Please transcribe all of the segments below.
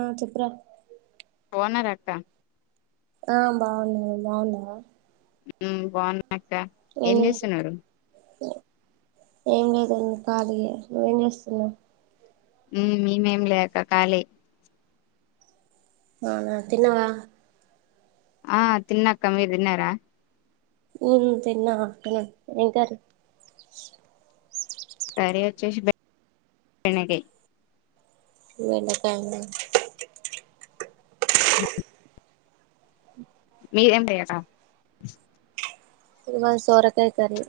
ఆ చెప్పరా బావున్నారా అక్క ఆ బావున్న బావున్నవ బాగున్నాక్క ఏం చేస్తున్నారు ఏం లేదండి ఖాలీ యే నువ్వేం చేస్తున్నావు మమేం లేక కాళీ అవునా తిన్నవా ఆ తిన్నా అక్కమీరు తిన్నారా హ్మ్ తిన్నా అక్కా ఏం కర్రీ కర్రీ వచ్చేసి బెండకాయ్ బెండకాయ నా హ్మ్ మీరేం చెయ్యరా ఇదిగో సొరకాయ కర్రీ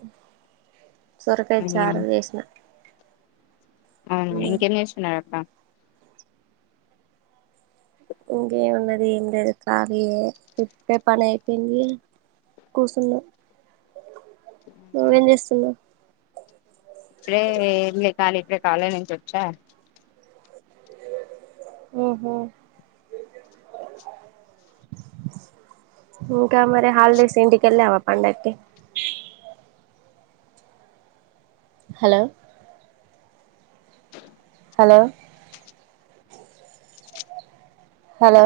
సోరకాయ చారు చేసినా అవును ఇంకేం చేస్తున్నారు అక్క ఇంకేం ఉన్నది ఏం లేదు ఖాళే యే ఇప్పుడే పండగ ఐపోయింది కూసున్నా అవునా నువ్వేం చేస్తున్నావ్ ఇప్పుడే ఏం లే ఖాళీ ఇప్పుడే కాలేజ్ నుంచి వచ్చా ఊహూ ఇంకా మరి హాలిడేస్ ఇంటికెళ్ళావా పండగకి hello hello hello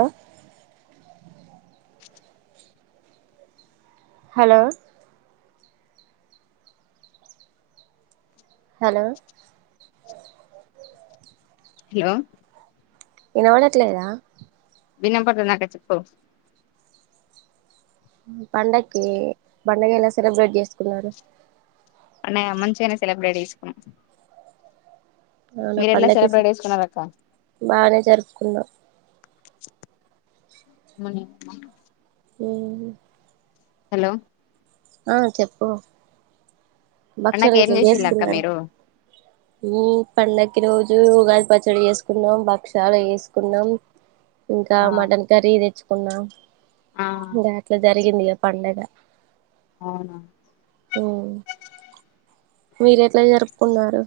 hello hello hello ఇనవడట్లేదా వినపడుతుందక్కా చెప్ప పండక్కి పండగ ఎలా సెలబ్రేట్ చేసుకున్నారు అన్నయ్య మంచిగానే సెలబ్రేట్ జేసుకున్నాం అవునా పండగ కేసి అక్క బానే జరుపుకున్నాం మను ఊహూ హలో ఆ చెప్పు భక్ష్యాలు పండక్కి ఏం గిట్లా చేసిళ్ళు అక్క చేసుకున్నారా మీరు ఉమ్ పండక్కి ఈ రో జు ఉగాది పచ్చడి చేసుకున్నాం భక్ష్యాలు చేసుకున్నాం ఇంకా ఆ మటన్ కర్రీ తెచ్చు కున్నాం ఆ ఇంగ అట్ల జరిగింది ఇగ పండగ అవునా ఉమ్ మీరు ఎట్లా జరుపుకున్నారు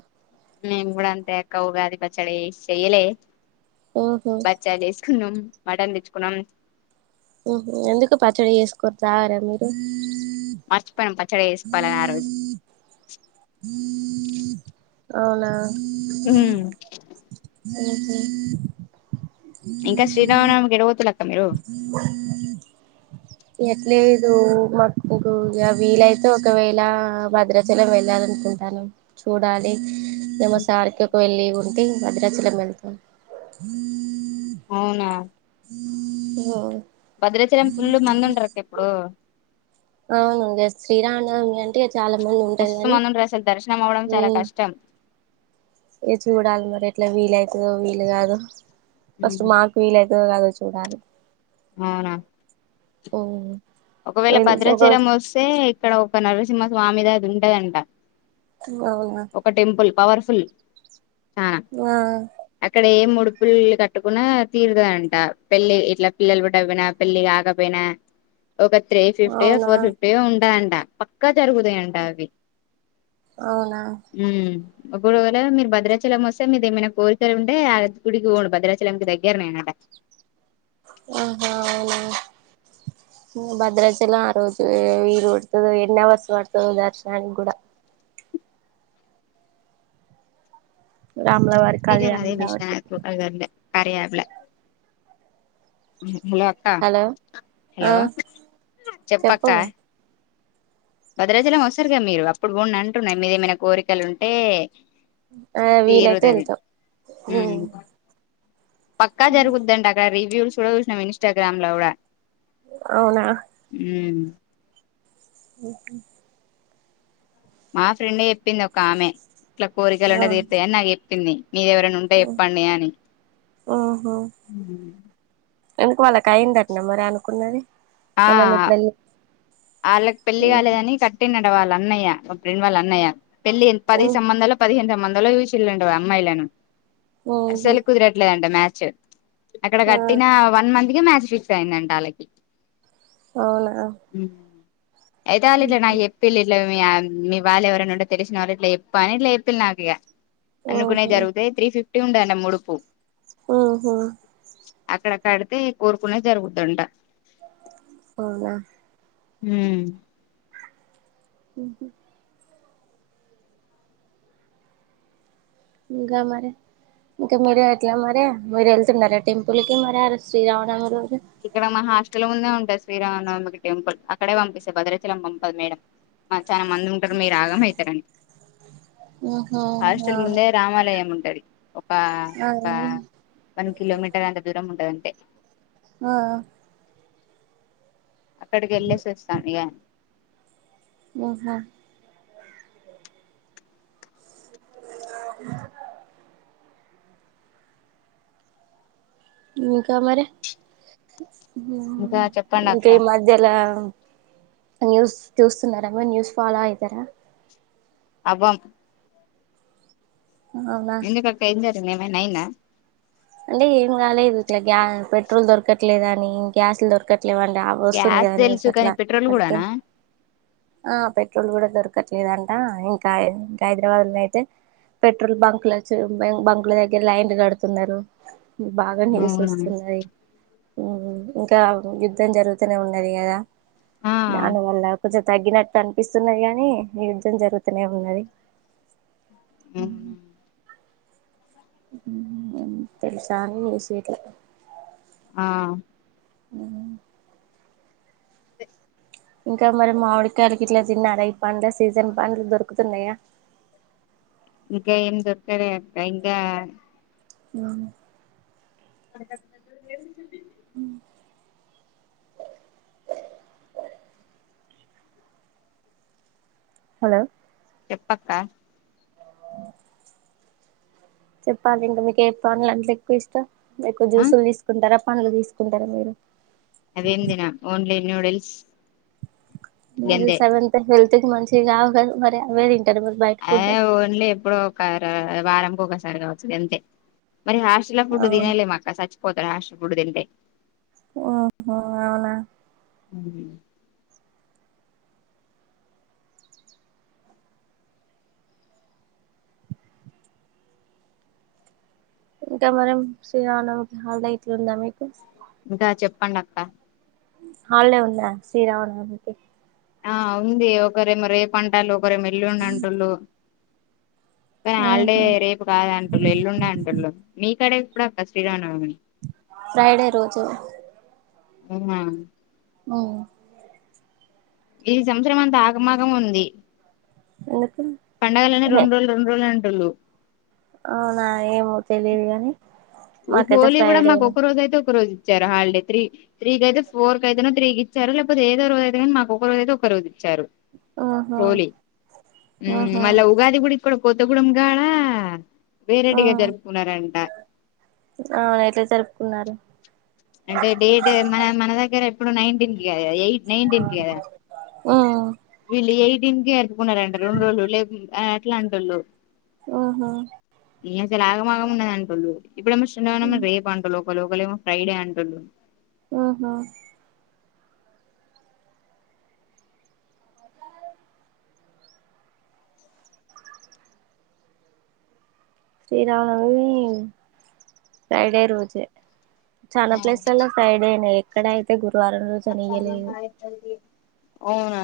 మేము కూడా అంతే అక్క ఉగాది పచ్చడి చెయ్యలే మ్మ్ హు భక్ష్యాలు చేసుకున్నాం మటన్ తెచ్చుకున్నాం ఉహు ఎందుకు పచ్చడి చేసుకోరు తాగరా మీరు మర్చిపోయినం పచ్చడి చేసుకోవాలని ఆ రోజు అవునా ఉహుం మ్మ్ హు ఇంకా శ్రీరామనవమికి ఎటు వోతుల్లక్ ఎట్లేదు మాకు వీలైతే ఒకవేళ భద్రాచలం వెళ్ళాలను కుంటన్నాం చూడాలి మేము సార్ కి ఒకవేళ లీవ్ ఉంటే భద్రాచలం వెళ్తాం అవునా ఓహో భద్రాచలం ఫుల్లు మంది ఉంటరు అక్క ఇప్పుడు అవును ఇంగ శ్రీరామనవమి అంటే ఇగ చాలా మంది ఉంటరు కాని ర్శనం అవడం చాలా కష్టం ఇ చూడాలి మరి ఎట్లా వీలైతదో వీలు కాదో ఫస్ట్ మాకు వీలై తదో గాదో చూడాలి అవున ఉ ఒకవేళ భద్రాచలం వస్తే ఇక్కడ ఒక నరసింహ స్వామి దది ఉంటదంట అవునా ఒక టెంపుల్ పవర్ఫుల్ చనా ఆ అక్కడ ఎమ్ మూడు పుల్లు కట్టుకున్నా తీరుతదంట పెళ్ళి ఇట్లా పిల్లలు పుట్టాకపోయిన పెళ్లి కాకపోయినా ఒక త్రీ ఫిఫ్టీయో అవునా ఫోర్ ఫిఫ్టీయో ఉంటాయంట పక్కా జరుగుతాయంట అవి అవునా, ఉమ్ మీరు భద్రాచలం వస్తే మీరు ఏమైనా కోరికలు ఉంటే ఆ గుడికి పోడు భద్రాచలంకి దగ్గర నేనాయె [inaudible] ఆహా అవునా [inaudible] భద్రాచలం ఆ రోజు వీలు ఎన్నివర్స్ పడుతదో దర్శనానికి కూడా రాముల వారి ఇదే మరే కళ్యాణం మె కాబట్టి స్టాండ్.. [unintelligible] కార్య అప్ లా హలో అక్క హలో ఆ హలో చెప్పక్క చెప్పు భద్రాచలం వస్తరుగా మీరు అప్పుడు బొండి అంటున్నారు మీద ఏమైనా కోరికలు ఉంటే ఆ వీలైతే తీరదది వెళ్తాం పక్కా జరుగుద్దంట అక రివ్యూల్స్ కూడా చూసినం ఇన్స్టాగ్రామ్ లో కూడా అవున ఉమ్ [inaudible] మా ఫ్రెండే చెప్పింది ఒక ఆమె ఇట్లా కోరికలు ఉంటే తీరుతాయని నాకు చెప్పింది మీరు ఎవరైనా ఉంటే చెప్పండి అని ఆహా ఎందుకు వాళ్ళకి అయిందటనా మరి అనుకున్నది వాళ్ళని ఎప్పుడు ఆళ్ళకి పెళ్ళి కాలేదని కట్టిడట వాళ్ళ అన్నయ్య మా ఫ్రెండ్ వాళ్ళ అన్నయ్య పెళ్లి పది సంబంధాలు పదిహేను సంబధాలో చూసిండ్రాట అమ్మాయిలను ఉహు అసలు కుదిరట్లేదంట మ్యాచ్ అక్కడ ఆ కట్టినా వన్ మంత్ ఇగా మ్యాచ్ ఫిక్స్ అయిందంట వాళ్ళకి అవునా అయితే వాళ్ళు ఇట్ల చేప్పిళ్ళు ఇట్లా మీ మీ వాళ్ళు ఎవరైనా ఉంటే తెలిసిన వాళ్ళు ఇట్లా ఎప్ప అని ఇట్లా చెప్ప నాకు ఇగ అనుకునే ఓహో జరుగుతాయి త్రీ ఫిఫ్టీ ఉండయట ముడుపు ఉ హు అక్కడ కడితే కోరుకునవి జరుగుద్దంట అవున ఉ ఉ ఉ ఇంగా మరి ఇంక మీరు ఎట్లా మరి మీరు వెళ్తున్నారా టెంపుల్ కి మరి అ రో శ్రీరామనవమి ఇక్కడ మన హాస్టల్ ముందే ఉంట శ్రీరామనవమి టెంపుల్ అక్కడే పంపిస్తే భద్రచలం పంపదు మేడం చాన మంది ఉంటరు మీరు ఆగమైతరని ఆహా అవునా హాస్టల్ ముందే రామాలయం ఉంటది ఒక ఆ ఒక వన్ కిలోమీటర్ అంత దూరం ఉంటది అంతే ఆ అక్కడికి వెళ్ళేసివస్తాం ఇగా ఊహా [unintelligible] ఇంకా మరే ఇంకా చెప్పండి ఇంకా అక్క ఈ మధ్యలా న్యూస్ చూస్తున్నారా మీరు న్యూస్ ఫాలో అయితర అవ్వం అవునా ఎందుకంటే అయింది ఏం జరిగింది ఏమైనా అయిందా అంటే ఏం గాలేదు ఇట్లా గ్యా పెట్రోల్ దొరకట్లేదు అని గ్యాస్లు దొరకట్ ఎమ్ లేదండీ ఆ వస్తుంది గ్యాస్ కదా న్యూస్ తెలుసు కానీ అట్లా పెట్రోల్ అందుకు కూడానా ఆ పెట్రోల్ కూడా దొరుకు దొరకట్లేదంటా ఇంకా ఇంకా హైదరాబాద్ లో అయితే పెట్రోల్ బంక్ల బంక్ల దగ్గర లైన్లు కడుతున్నారు బాగా న్యూస్ వస్తున్నది ఉమ్మ్ ఇంకా యుద్ధం జరుగుతూనే ఉన్నది కదా ఆ దాని వాళ్లా కొచో తగ్గినట్టు అనిపిస్తున్నది గానీ యుద్ధం జరుగుతూనే ఉన్నది హ్మ్మ్ తెలుసా న్యూస్ గిట్ల హా హ్మ్మ్ ఇంకా మరి మామిడికాయాలకి గిట్ల తిన్నార ఈ పండ్ల సీజన్ పండ్లు దొరుకుతున్నాయా ఇంకా ఏం దొరకలేదు అక్కా ఇంగా హ్మ్మ్ దొరకట్లేద ఏం చూపి హ్మ్మ్ హలో చెప్పాక్కా చెప్పాలి ఇంకా మీకు ఏ పండ్లు అంటే ఎక్కువ ఇష్టం, ఎక్కువ జ్యూసులు తీసుకుంటారా పండ్లు తీసుకుంటారా మీరు. అదేం తినం ఓన్లీ న్యూడిల్స్ న్యూడిల్స్ అవి హెల్త్ మంచిగావు గదా మరి అవే తిం అదే ఓన్లీ ఎప్పుడు ఒక వారంకి ఒకసారి కావచ్చు అంతే మరి హాస్టల్ ఫుడ్ అవును తినేలేము అక్కా చచ్చిపోతాడు హాస్టల్ ఫుడ్ తింటే ఓహో అవునా హ్మ్మ్ ఇంకా మరేం శ్రీరామానవమి కి హాలిడే ఇట్లుందా మీకు ఇంకా చెప్పండి అక్కా హాలిడే ఉందా శ్రీరామా నవమి కి ఆ ఉంది ఒకరేమో రేపు అంటారు ఒకరేమో ఎల్లుండి అంటూళ్ళు కానీ హాలిడే ఆహా రేపు కాదు అంటుళ్ళు ఎల్లుండే అంటుళ్ళు మీ కడే ఎప్పుడూ అక్కా శ్రీ రామనవమి ఫ్రైడే రోజు ఔనా ఓ ఈ సంవత్సరం అంత ఆగమాగం ఉంది ఎందుకు పండగలనే రెండు రోజులు రెండు రోజుల అంటూళ్ళు అవునా ఏమో తెలిదు గాని మాకైతే హోలీ కూడా మాకు ఫ్రైడేనే ఒక రోజు అయితే ఒక రోజు ఇచ్చారు హాలిడే త్రీ త్రీకి అయితే ఫోర్ క అయితే తీకి ఇచ్చారు. లేకపోతే ఏదో రోజు అయితే మాకు ఒక రోజు అయితే ఒక రోజు ఇచ్చారు. ఆహా హోలీ ఆహా మళ్ళా ఉగాది గుడా ఇక్కడ కొత్తగూడెం గాడ వేరేటిగా జరుపుకున్నారంట ఆ ఎట్లా జరుపుకున్నారు అంటే డేట్ మన మన దగ్గర ఎప్పుడు నైన్టీన్త్ కద ఎయిట్ నైన్టీన్ కి కదా ఆ వీళ్ళు ఎయిటీన్త్ కే జరుపుకున్నారంట రెండు రోజులు లే అట్లే అంటోళ్ళు ఆహా ఈ అసలు అగా మాగం ఉన్నాది అంటుళ్ళు ఇప్పుడు ఏమో శ్రీ రామ నవమి రేపు అంటున్నారు ఓక ఒకలేమో ఫ్రైడే అంటోళ్ళు ఆహా శ్రీరామనవమి ఫ్రైడే రోజే చాలా ప్లేస్లలో ఫ్రైడే నే ఎక్కడ అయితే గురువారం రోజు అని ఇయ్యలేదు అవునా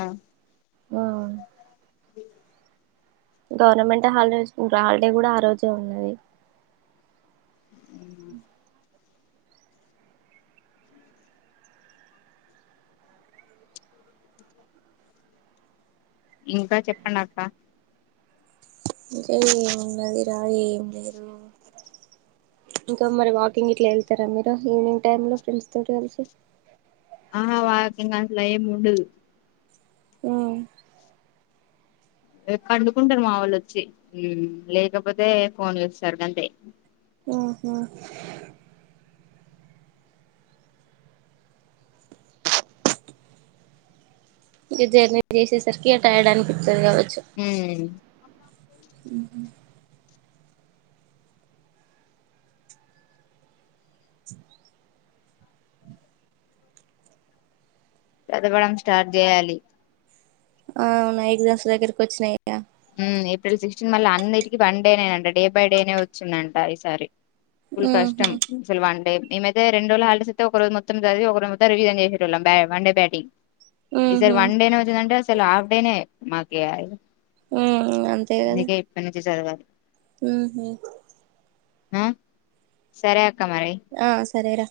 ఆఆ ఉ [inaudible] గవర్నమెంట్ హాలిడేస్ ఇంకా హాలిడే గూడా ఆ రోజే ఉన్నది ఇంకా చెప్పండక్క ఇంకా ఏమున్నది రా ఏం లేదు ఇంకా మరి వాకింగ్ ఇట్లా ఎళ్తారా మీరు ఈవినింగ్ టైంలో ఫ్రెండ్స్ తోటి కలిసి ఆహా వాకింగ్ అట్ల ఏం ఉండదు ఆ పండుకుంటారు మా వోళ్ళొచ్చి ఊమ్ లేకపోతే ఫోన్ చూస్తారు గంతే ఆహా ఇంకా జర్నీ జెసేసరికి ఇగ టైర్డ్ అ పిస్తది గావొచ్చు ఉమ్, ఊహు చదవడం స్టార్ట్ జేయాలి ఆ అవునా ఎగ్జామ్స్ దగ్గరకి వచ్చినాయిగ ఉమ్ ఏప్రిల్ సిక్స్టీన్ మళ్ళా అన్నిటికి వన్ డేనేనంట డే బై డేనే వచ్చిందంట ఈసారి ఫుల్ ఉహు కష్టం అసలు వండే మేమైతే రెండ్రోజులు హాలిడేసైతే ఒక రోజు మొత్తం జదివి ఒకరోజ మొత్తం రివిజన్ చేసేటోళ్ళం బ వన్డే బ్యాటింగ్ ఈసారి ఉహు వన్ డేనే వచ్చిందంటే అసలు హాఫ్ డేనే మాకిగ ఉమ్ అందుకే ఇప్పట్ నుంచే సదవాలి ఉమ్ హు ఆ సరే అక్క మరి ఆ సరేరా